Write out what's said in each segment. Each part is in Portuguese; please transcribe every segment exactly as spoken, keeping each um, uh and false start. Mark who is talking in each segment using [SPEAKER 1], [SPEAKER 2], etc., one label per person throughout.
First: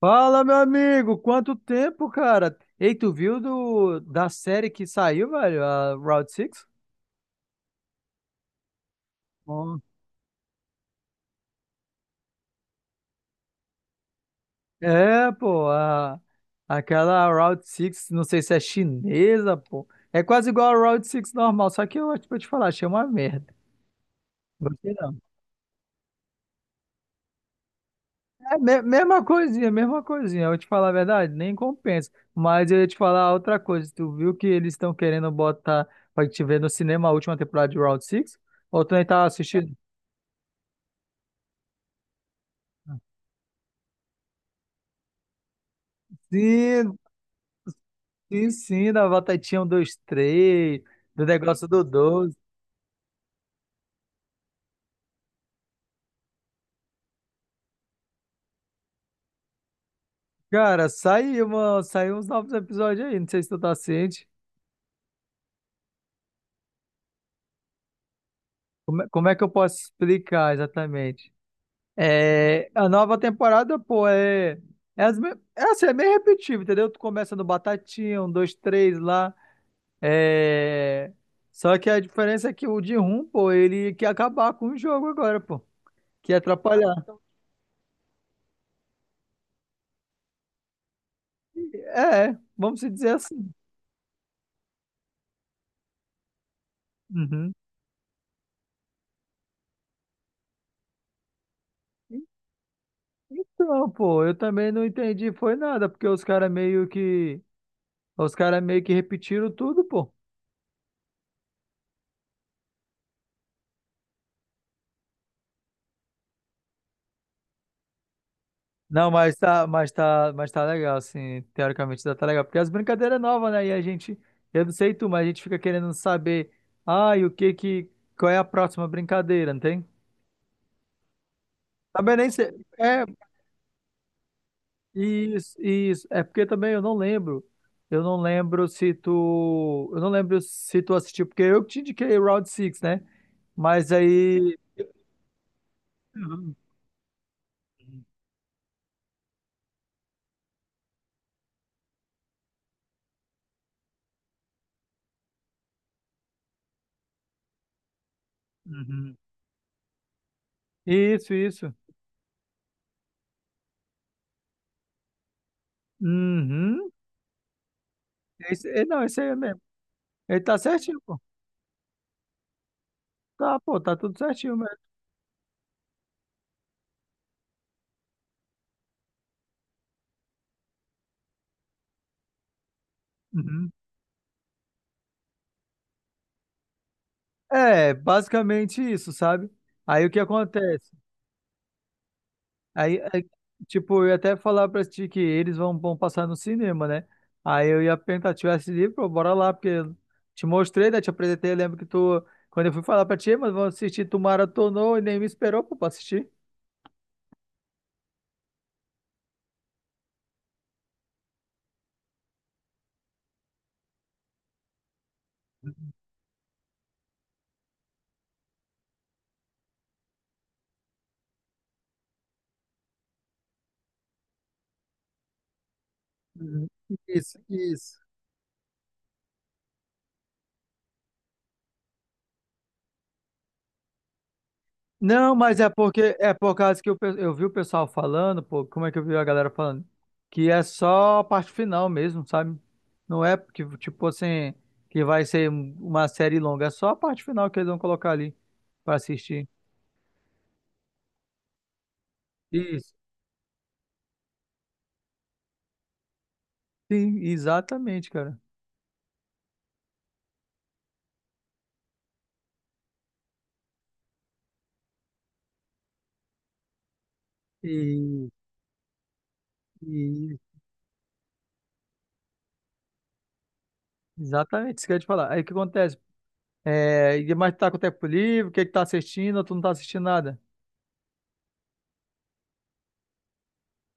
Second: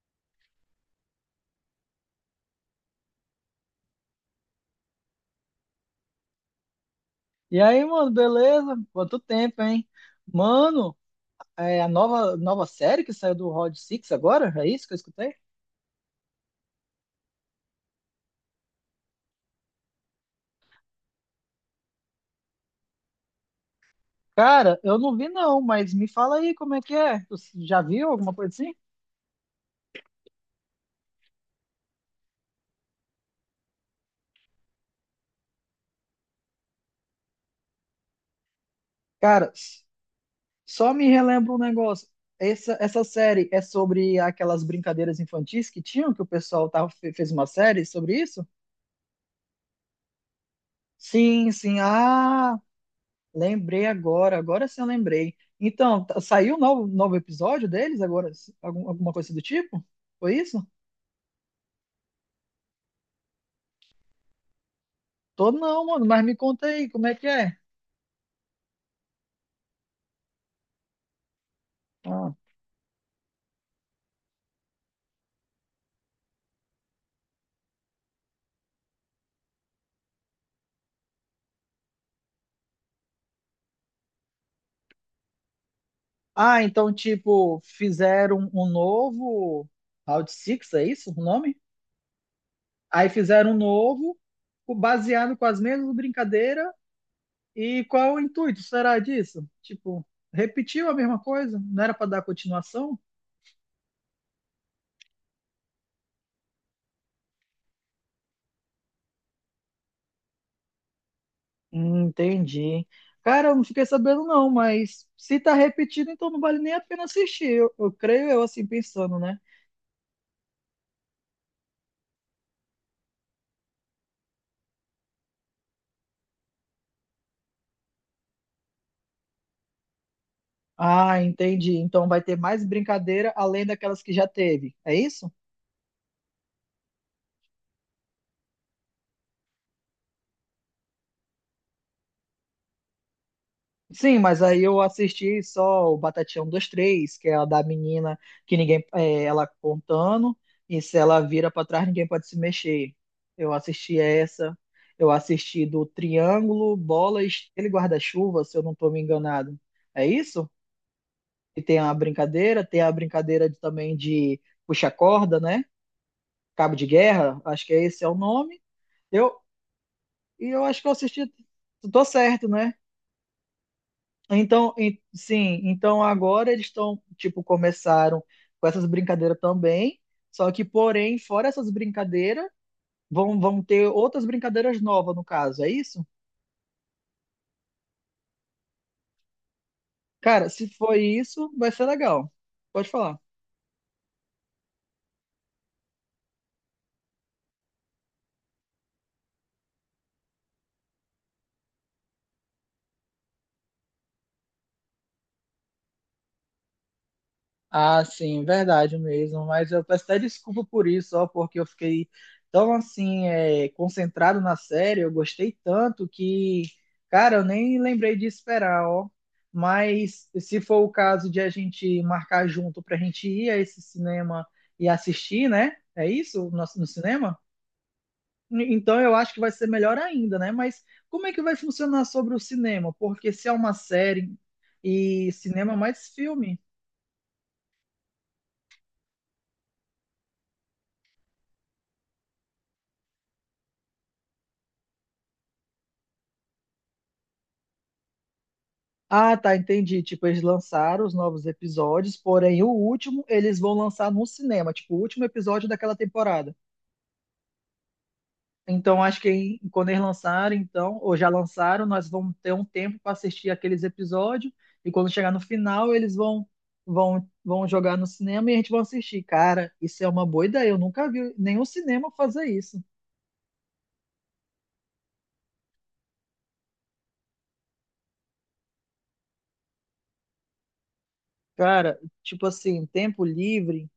[SPEAKER 1] Fala, meu amigo! Quanto tempo, cara? Ei, tu viu do, da série que saiu, velho? A Route seis?
[SPEAKER 2] E aí, mano, beleza? Quanto tempo,
[SPEAKER 1] Ó.
[SPEAKER 2] hein? Mano, é a nova, nova série que saiu do Rod Six agora? É isso que eu
[SPEAKER 1] É,
[SPEAKER 2] escutei?
[SPEAKER 1] pô, a, aquela Route seis, não sei se é chinesa, pô. É quase igual a Route seis normal, só que eu, tipo, eu te falar, achei uma merda.
[SPEAKER 2] Cara,
[SPEAKER 1] Gostei
[SPEAKER 2] eu
[SPEAKER 1] não.
[SPEAKER 2] não vi não, mas me fala aí como é que é. Tu já viu alguma coisa
[SPEAKER 1] É,
[SPEAKER 2] assim?
[SPEAKER 1] me- mesma coisinha, mesma coisinha. Eu vou te falar a verdade, nem compensa. Mas eu ia te falar outra coisa. Tu viu que eles estão querendo botar pra te ver no cinema a última temporada de Round Six? Ou tu nem tava
[SPEAKER 2] Cara,
[SPEAKER 1] assistindo?
[SPEAKER 2] s- só me relembra um negócio. Essa, essa série é sobre aquelas brincadeiras infantis que tinham, que o pessoal tava,
[SPEAKER 1] Sim.
[SPEAKER 2] fe- fez uma série sobre isso?
[SPEAKER 1] Sim, sim, da batatinha um dois três, do
[SPEAKER 2] Sim,
[SPEAKER 1] negócio
[SPEAKER 2] sim.
[SPEAKER 1] do doze.
[SPEAKER 2] Ah, lembrei agora, agora sim eu lembrei. Então, tá- saiu um novo, novo episódio deles agora? s- Algum- alguma coisa do tipo? Foi isso?
[SPEAKER 1] Cara, saiu, uma, saiu uns novos episódios aí, não sei se tu tá ciente.
[SPEAKER 2] Tô não, mano, mas me conta aí, como é que é?
[SPEAKER 1] Como, é- como é que eu posso explicar exatamente?
[SPEAKER 2] Ah,
[SPEAKER 1] É, a nova temporada, pô, é, é, as, me- é assim, é meio repetitivo, entendeu? Tu começa no batatinha, um dois três lá. É, só que a diferença é que o de rum, pô, ele quer acabar com o jogo agora, pô. Quer
[SPEAKER 2] ah, então,
[SPEAKER 1] atrapalhar.
[SPEAKER 2] tipo, fizeram um novo Round Six, é isso o nome?
[SPEAKER 1] É, vamos se
[SPEAKER 2] Aí
[SPEAKER 1] dizer assim.
[SPEAKER 2] fizeram um novo, co- baseado com as mesmas brincadeiras,
[SPEAKER 1] Uhum.
[SPEAKER 2] e qual é o intuito, será disso? Tipo, repetiu a mesma coisa? Não era pra dar continuação?
[SPEAKER 1] Então, pô, eu também não entendi, foi nada, porque os caras meio que, os caras meio que repetiram tudo, pô.
[SPEAKER 2] Hum, Entendi. Cara, eu não fiquei sabendo não, mas se tá repetido, então não vale nem a pena assistir. Eu, eu creio eu assim
[SPEAKER 1] Não,
[SPEAKER 2] pensando,
[SPEAKER 1] mas
[SPEAKER 2] né?
[SPEAKER 1] tá, mas tá, mas tá legal, assim, teoricamente já tá legal, porque as brincadeiras novas, né? E a gente, eu não sei tu, mas a gente fica querendo saber, ah, e o que que, qual é a próxima brincadeira, não tem?
[SPEAKER 2] Ah, entendi. Então
[SPEAKER 1] Também
[SPEAKER 2] vai
[SPEAKER 1] nem
[SPEAKER 2] ter
[SPEAKER 1] sei,
[SPEAKER 2] mais
[SPEAKER 1] é,
[SPEAKER 2] brincadeira além daquelas que já teve. É isso?
[SPEAKER 1] isso, isso, é porque também eu não lembro, eu não lembro se tu, eu não lembro se tu assistiu, porque eu que te indiquei o Round six, né? Mas
[SPEAKER 2] Sim, mas
[SPEAKER 1] aí...
[SPEAKER 2] aí eu assisti só o Batatinha um,
[SPEAKER 1] Uhum.
[SPEAKER 2] dois, três, que é a da menina que ninguém, é, ela contando, e se ela vira pra trás, ninguém pode se mexer. Eu assisti essa. Eu assisti do Triângulo, Bola, Estrela e Guarda-Chuva, se eu não tô me
[SPEAKER 1] Uhum.
[SPEAKER 2] enganado. É isso?
[SPEAKER 1] Isso,
[SPEAKER 2] E
[SPEAKER 1] isso.
[SPEAKER 2] tem a brincadeira, tem a brincadeira de- também de puxa corda, né? Cabo de
[SPEAKER 1] Uhum.
[SPEAKER 2] guerra, acho que é esse é o nome.
[SPEAKER 1] Esse, é, não, esse aí é
[SPEAKER 2] Eu
[SPEAKER 1] mesmo. Ele
[SPEAKER 2] e
[SPEAKER 1] tá
[SPEAKER 2] eu acho que eu
[SPEAKER 1] certinho, pô.
[SPEAKER 2] assisti, tô certo, né?
[SPEAKER 1] Tá, pô, tá tudo certinho
[SPEAKER 2] Então,
[SPEAKER 1] mesmo.
[SPEAKER 2] em- sim, então agora eles estão, tipo, começaram com essas brincadeiras também, só que porém, fora essas brincadeiras, vão vão
[SPEAKER 1] Uhum.
[SPEAKER 2] ter outras brincadeiras novas no caso, é isso?
[SPEAKER 1] É, basicamente isso, sabe? Aí o que
[SPEAKER 2] Cara, se
[SPEAKER 1] acontece?
[SPEAKER 2] for isso, vai ser legal. Pode
[SPEAKER 1] Aí,
[SPEAKER 2] falar.
[SPEAKER 1] aí, tipo, eu ia até falar pra ti que eles vão, vão passar no cinema, né? Aí eu ia perguntar, tivesse livro, pô, bora lá, porque eu te mostrei, né? Te apresentei, eu lembro que tu, quando eu fui falar pra ti, mas vamos assistir, tu maratonou e nem me esperou, pô, pra assistir.
[SPEAKER 2] Ah, sim, verdade mesmo. Mas eu peço até desculpa por isso, ó, porque eu fiquei tão assim, é, concentrado na série, eu gostei tanto que, cara, eu nem lembrei de esperar, ó. Mas se for o caso de a gente marcar junto pra gente ir a esse cinema e assistir, né? É isso? No,
[SPEAKER 1] Uhum.
[SPEAKER 2] no
[SPEAKER 1] Isso,
[SPEAKER 2] cinema?
[SPEAKER 1] isso.
[SPEAKER 2] Então eu acho que vai ser melhor ainda, né? Mas como é que vai funcionar sobre o cinema? Porque se é uma série e
[SPEAKER 1] Não, mas é
[SPEAKER 2] cinema é mais
[SPEAKER 1] porque é por
[SPEAKER 2] filme.
[SPEAKER 1] causa que eu, pe- eu vi o pessoal falando, pô, como é que eu vi a galera falando? Que é só a parte final mesmo, sabe? Não é porque, tipo assim, que vai ser um- uma série longa, é só a parte final que eles vão colocar ali pra
[SPEAKER 2] Ah,
[SPEAKER 1] assistir.
[SPEAKER 2] tá, entendi. Tipo, eles lançaram os novos episódios, porém o
[SPEAKER 1] Isso.
[SPEAKER 2] último eles vão lançar no cinema, tipo, o último episódio daquela temporada.
[SPEAKER 1] Sim, exatamente, cara.
[SPEAKER 2] Então, acho que em- quando eles lançarem, então, ou já lançaram, nós vamos ter um tempo para assistir aqueles episódios e quando chegar no final, eles vão vão vão jogar no
[SPEAKER 1] E,
[SPEAKER 2] cinema e a gente vai assistir. Cara, isso é uma
[SPEAKER 1] e-
[SPEAKER 2] boa ideia. Eu nunca vi nenhum cinema fazer isso.
[SPEAKER 1] exatamente, isso que eu ia te falar. Aí o que acontece? É, e- mas tu tá com tempo livre, o que que tá assistindo, ou tu não tá assistindo nada?
[SPEAKER 2] Cara, tipo assim, tempo livre,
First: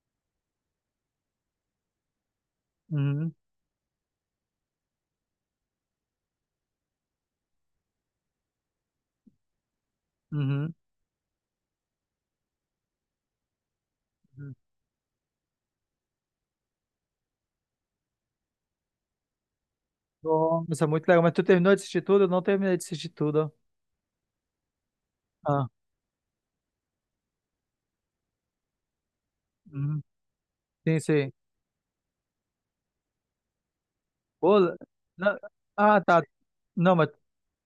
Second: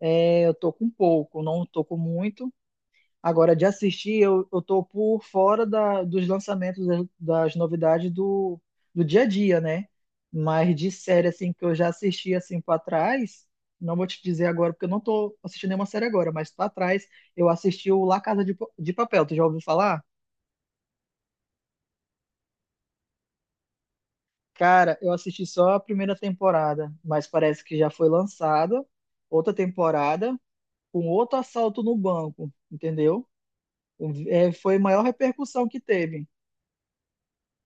[SPEAKER 2] é, eu tô com pouco, não tô com muito.
[SPEAKER 1] Uhum,
[SPEAKER 2] Agora, de assistir, eu, eu tô por fora da, dos lançamentos, das, das novidades do, do dia a dia, né?
[SPEAKER 1] uhum.
[SPEAKER 2] Mas de série, assim, que eu já assisti, assim, pra trás, não vou te dizer agora, porque eu não tô assistindo nenhuma série agora, mas pra trás, eu assisti o La Casa de, Pa- de Papel, tu já ouviu falar?
[SPEAKER 1] Nossa, muito legal. Mas tu terminou de assistir tudo? Eu não terminei de assistir tudo.
[SPEAKER 2] Cara, eu assisti
[SPEAKER 1] Ah,
[SPEAKER 2] só a primeira temporada, mas parece que já foi lançada outra
[SPEAKER 1] uhum.
[SPEAKER 2] temporada
[SPEAKER 1] Sim,
[SPEAKER 2] com
[SPEAKER 1] sim.
[SPEAKER 2] outro assalto no banco, entendeu? O- É,
[SPEAKER 1] Pô,
[SPEAKER 2] foi a maior
[SPEAKER 1] na-
[SPEAKER 2] repercussão que
[SPEAKER 1] ah, tá.
[SPEAKER 2] teve.
[SPEAKER 1] Não, mas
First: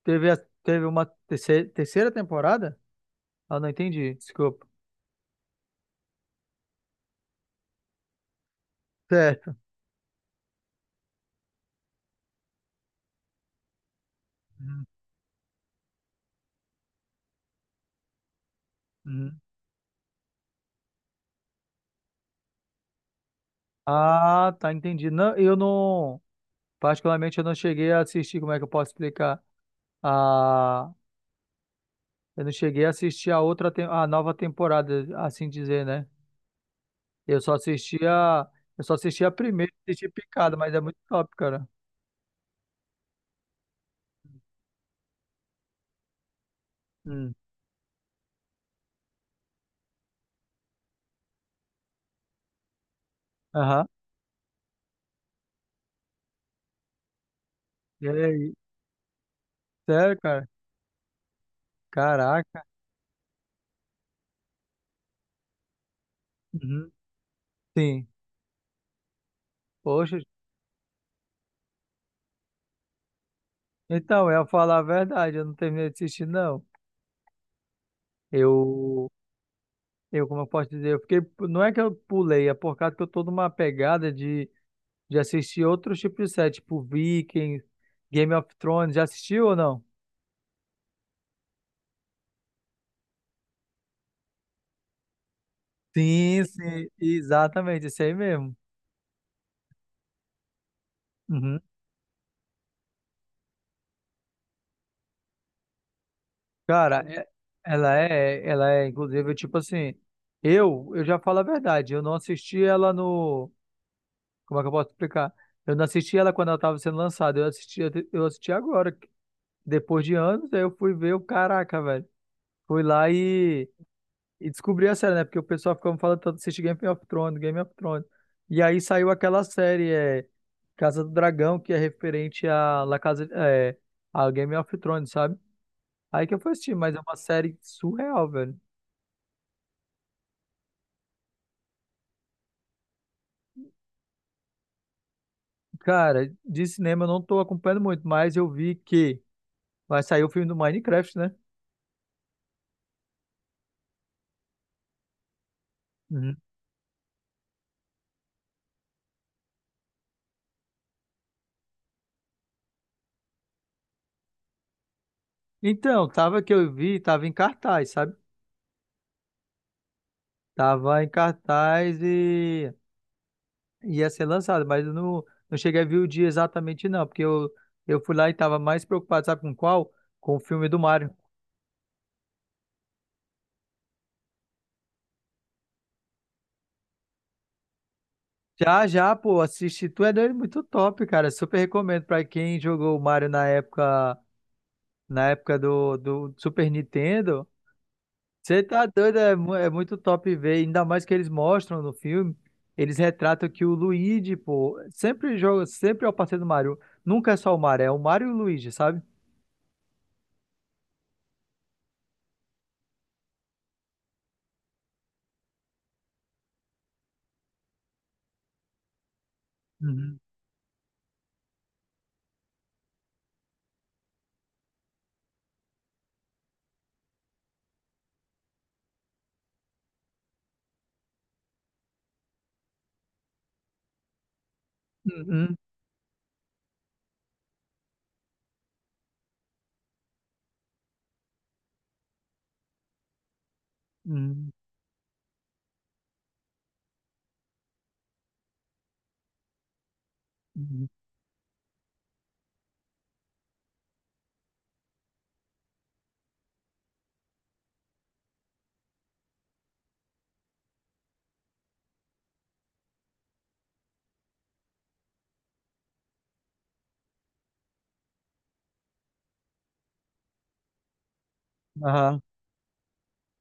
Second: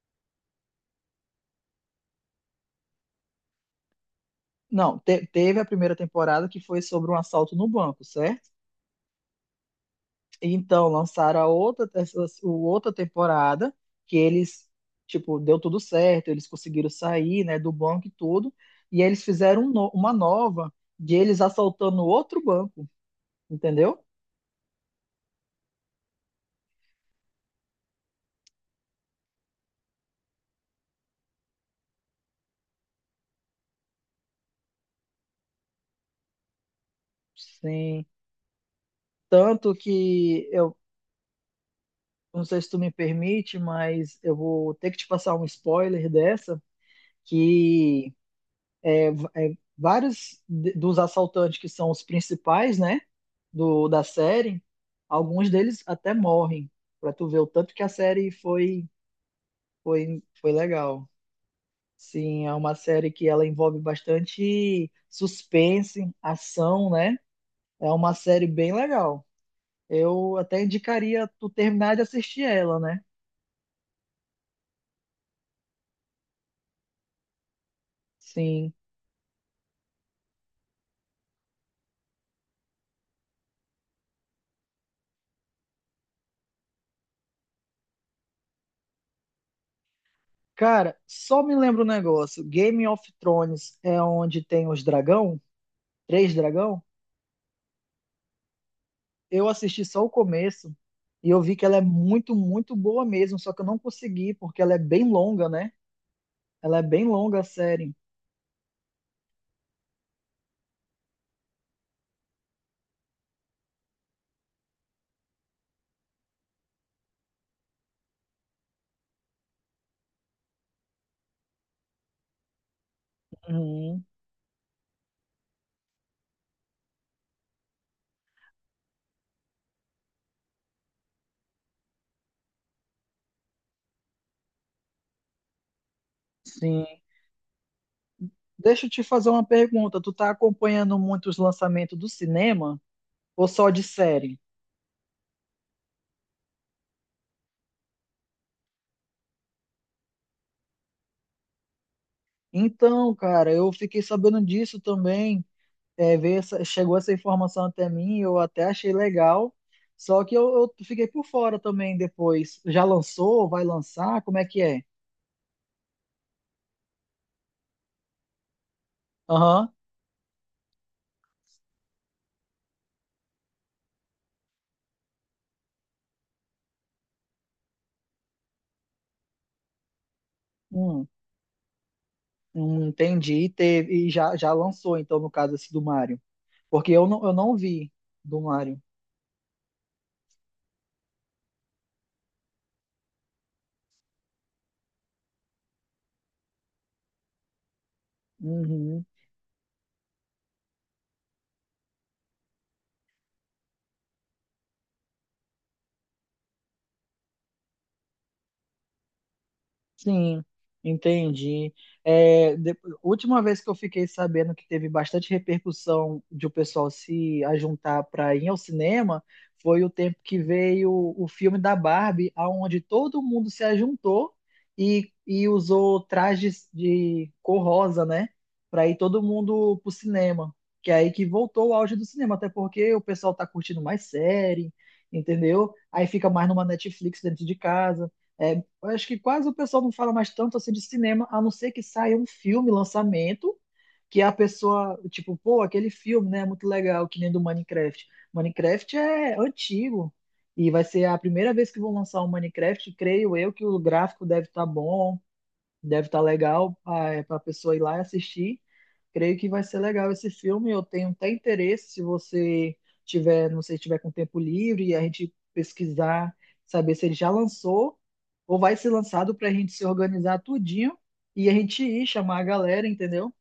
[SPEAKER 1] teve, a- teve uma terceira, terceira temporada? Ah, não entendi. Desculpa.
[SPEAKER 2] Não, te- teve a primeira temporada que foi sobre um assalto no banco, certo?
[SPEAKER 1] Certo.
[SPEAKER 2] E então lançaram a outra, essa, o- outra temporada que eles,
[SPEAKER 1] Uhum,
[SPEAKER 2] tipo, deu tudo certo, eles conseguiram sair, né, do banco e tudo, e aí eles
[SPEAKER 1] uhum.
[SPEAKER 2] fizeram um no- uma nova de eles assaltando outro banco, entendeu?
[SPEAKER 1] Ah, tá, entendi. Não, eu não, particularmente, eu não cheguei a assistir, como é que eu posso explicar? A, eu não cheguei a assistir a outra, tem- a nova temporada, assim dizer, né? Eu só assisti
[SPEAKER 2] Sim.
[SPEAKER 1] a, eu só assisti a primeira,
[SPEAKER 2] Tanto
[SPEAKER 1] assisti
[SPEAKER 2] que
[SPEAKER 1] picada, mas
[SPEAKER 2] eu
[SPEAKER 1] é muito top, cara.
[SPEAKER 2] não sei se tu me permite, mas eu vou ter que te passar um spoiler dessa
[SPEAKER 1] Hum.
[SPEAKER 2] que é, é vários de- dos assaltantes que são os principais, né?
[SPEAKER 1] Aham.
[SPEAKER 2] do, da série, alguns deles até morrem, pra tu ver o tanto que a
[SPEAKER 1] E
[SPEAKER 2] série
[SPEAKER 1] aí?
[SPEAKER 2] foi,
[SPEAKER 1] Sério,
[SPEAKER 2] foi,
[SPEAKER 1] cara?
[SPEAKER 2] foi legal. Sim, é
[SPEAKER 1] Caraca.
[SPEAKER 2] uma série que ela envolve bastante suspense, ação,
[SPEAKER 1] Uhum.
[SPEAKER 2] né? É
[SPEAKER 1] Sim.
[SPEAKER 2] uma série bem legal.
[SPEAKER 1] Poxa.
[SPEAKER 2] Eu até indicaria tu terminar de assistir ela, né?
[SPEAKER 1] Então, eu ia falar a verdade, eu não terminei de assistir, não.
[SPEAKER 2] Sim.
[SPEAKER 1] Eu, eu, como eu posso dizer, eu fiquei. Não é que eu pulei, é por causa que eu tô numa pegada de, de assistir outros tipos de série, tipo Vikings, Game of Thrones. Já assistiu ou não?
[SPEAKER 2] Cara, só me lembra um negócio. Game of Thrones é onde tem os dragão? Três
[SPEAKER 1] Sim,
[SPEAKER 2] dragão?
[SPEAKER 1] sim, exatamente, isso aí mesmo.
[SPEAKER 2] Eu assisti só o começo e eu vi
[SPEAKER 1] Uhum.
[SPEAKER 2] que ela é muito, muito boa mesmo, só que eu não consegui, porque ela é bem longa, né? Ela é
[SPEAKER 1] Cara,
[SPEAKER 2] bem
[SPEAKER 1] é-
[SPEAKER 2] longa a
[SPEAKER 1] ela
[SPEAKER 2] série.
[SPEAKER 1] é, ela é, inclusive, tipo assim, eu, eu já falo a verdade, eu não assisti ela no. Como é que eu posso explicar? Eu não assisti ela quando ela estava sendo lançada, eu assisti, eu assisti agora, depois de anos, aí eu fui ver o caraca, velho. Fui lá e,
[SPEAKER 2] Uhum,
[SPEAKER 1] e descobri a série, né? Porque o pessoal ficava falando tanto, assiste Game of Thrones, Game of Thrones. E aí saiu aquela série, é, Casa do Dragão, que é referente a La Casa, é, a Game of Thrones, sabe? Aí que eu fui assistir,
[SPEAKER 2] sim.
[SPEAKER 1] mas é uma série surreal, velho.
[SPEAKER 2] Deixa eu te fazer uma pergunta. Tu tá acompanhando muito os lançamentos do cinema ou só de série?
[SPEAKER 1] Cara, de cinema eu não tô acompanhando muito, mas eu vi que vai sair o filme do Minecraft, né?
[SPEAKER 2] Então, cara, eu fiquei sabendo disso também. É, veio essa- chegou essa informação até mim, eu até achei legal. Só que eu, eu fiquei por fora também depois. Já lançou? Vai lançar? Como é que é?
[SPEAKER 1] Então, tava que eu vi, tava em cartaz, sabe?
[SPEAKER 2] Aham.
[SPEAKER 1] Tava em cartaz e e ia ser lançado, mas eu não, não cheguei a ver o dia exatamente não, porque eu, eu fui lá e tava mais preocupado, sabe com qual? Com o filme do
[SPEAKER 2] Hum.
[SPEAKER 1] Mario.
[SPEAKER 2] Hum, entendi, e teve, e já, já lançou, então, no caso, esse do Mario. Porque eu não, eu não vi do Mario.
[SPEAKER 1] Já, já, pô, assisti, tu é doido, muito top, cara, super recomendo pra quem jogou o Mario na época, na época do, do Super Nintendo. Você tá
[SPEAKER 2] Uhum.
[SPEAKER 1] doido, é, mu- é muito top ver, ainda mais que eles mostram no filme, eles retratam que o Luigi, pô, sempre joga, sempre é o parceiro do Mario, nunca é só o Mario, é o Mario e o Luigi, sabe?
[SPEAKER 2] Sim, entendi. É, de- última vez que eu fiquei sabendo que teve bastante repercussão de o pessoal se ajuntar para ir ao cinema foi o tempo
[SPEAKER 1] Uhum.
[SPEAKER 2] que veio o filme da Barbie, aonde todo mundo se ajuntou e, e usou trajes de cor rosa, né? Para ir todo mundo pro cinema. Que é aí que voltou o auge do cinema, até porque o pessoal tá curtindo mais série,
[SPEAKER 1] Uhum.
[SPEAKER 2] entendeu? Aí fica mais numa Netflix dentro de casa. É, eu acho que quase o pessoal não fala mais tanto assim de cinema, a não ser que saia um filme, lançamento, que a
[SPEAKER 1] Uhum.
[SPEAKER 2] pessoa, tipo, pô, aquele filme, né, é muito legal, que nem do Minecraft. Minecraft é antigo e vai
[SPEAKER 1] Uhum.
[SPEAKER 2] ser a primeira vez que vão lançar o Minecraft, creio eu que o gráfico deve estar bom. Deve estar legal para a pessoa ir lá e assistir. Creio que vai ser legal esse filme. Eu tenho até interesse se você tiver, não sei, tiver com tempo livre e a gente pesquisar, saber se ele já lançou ou vai ser lançado para a gente se organizar tudinho e a gente ir
[SPEAKER 1] Aham.
[SPEAKER 2] chamar a galera, entendeu?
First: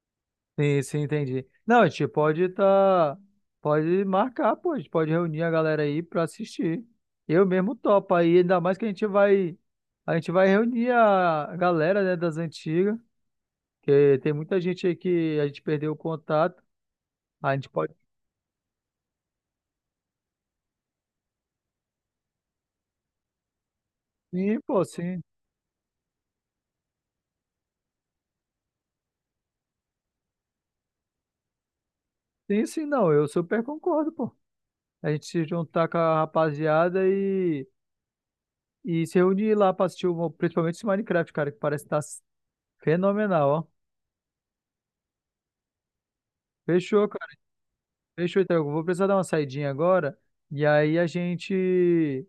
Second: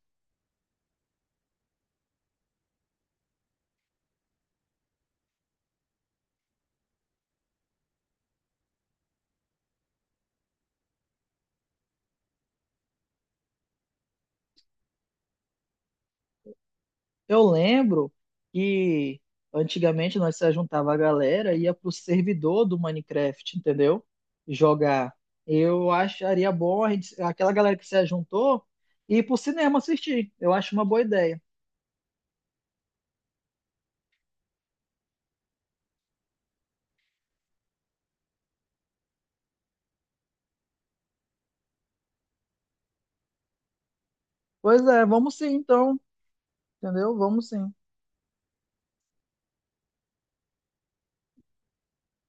[SPEAKER 1] Sim, sim, entendi. Não, a gente pode tá, pode marcar, pô, a gente pode reunir a galera aí pra assistir. Eu mesmo topo aí, ainda mais que a gente vai, a gente vai reunir a galera, né, das antigas, que tem muita gente aí que a gente perdeu o contato.
[SPEAKER 2] Eu
[SPEAKER 1] A gente pode.
[SPEAKER 2] lembro que antigamente nós se juntava a galera e ia pro servidor do Minecraft, entendeu?
[SPEAKER 1] Sim, pô,
[SPEAKER 2] Jogar.
[SPEAKER 1] sim.
[SPEAKER 2] Eu acharia bom a gente, aquela galera que se juntou ir pro cinema assistir. Eu acho uma boa ideia.
[SPEAKER 1] Sim, sim, não. Eu super concordo, pô. A gente se juntar com a rapaziada e, e se reunir lá pra assistir, o, principalmente esse Minecraft, cara, que parece que tá fenomenal, ó.
[SPEAKER 2] Pois é, vamos sim então,
[SPEAKER 1] Fechou,
[SPEAKER 2] entendeu?
[SPEAKER 1] cara.
[SPEAKER 2] Vamos sim.
[SPEAKER 1] Fechou, então. Eu vou precisar dar uma saidinha agora. E aí a gente.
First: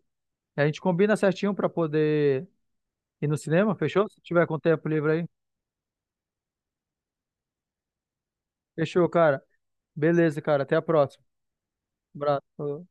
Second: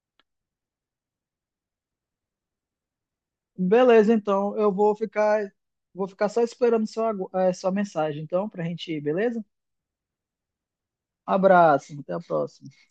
[SPEAKER 1] A gente combina certinho pra poder ir no cinema, fechou?
[SPEAKER 2] Beleza,
[SPEAKER 1] Se tiver
[SPEAKER 2] então
[SPEAKER 1] com
[SPEAKER 2] eu
[SPEAKER 1] tempo
[SPEAKER 2] vou
[SPEAKER 1] livre aí.
[SPEAKER 2] ficar vou ficar só esperando sua, agu- eh, sua mensagem então pra gente ir,
[SPEAKER 1] Fechou, cara.
[SPEAKER 2] beleza?
[SPEAKER 1] Beleza, cara. Até a próxima.
[SPEAKER 2] Abraço, até a próxima.
[SPEAKER 1] Abraço.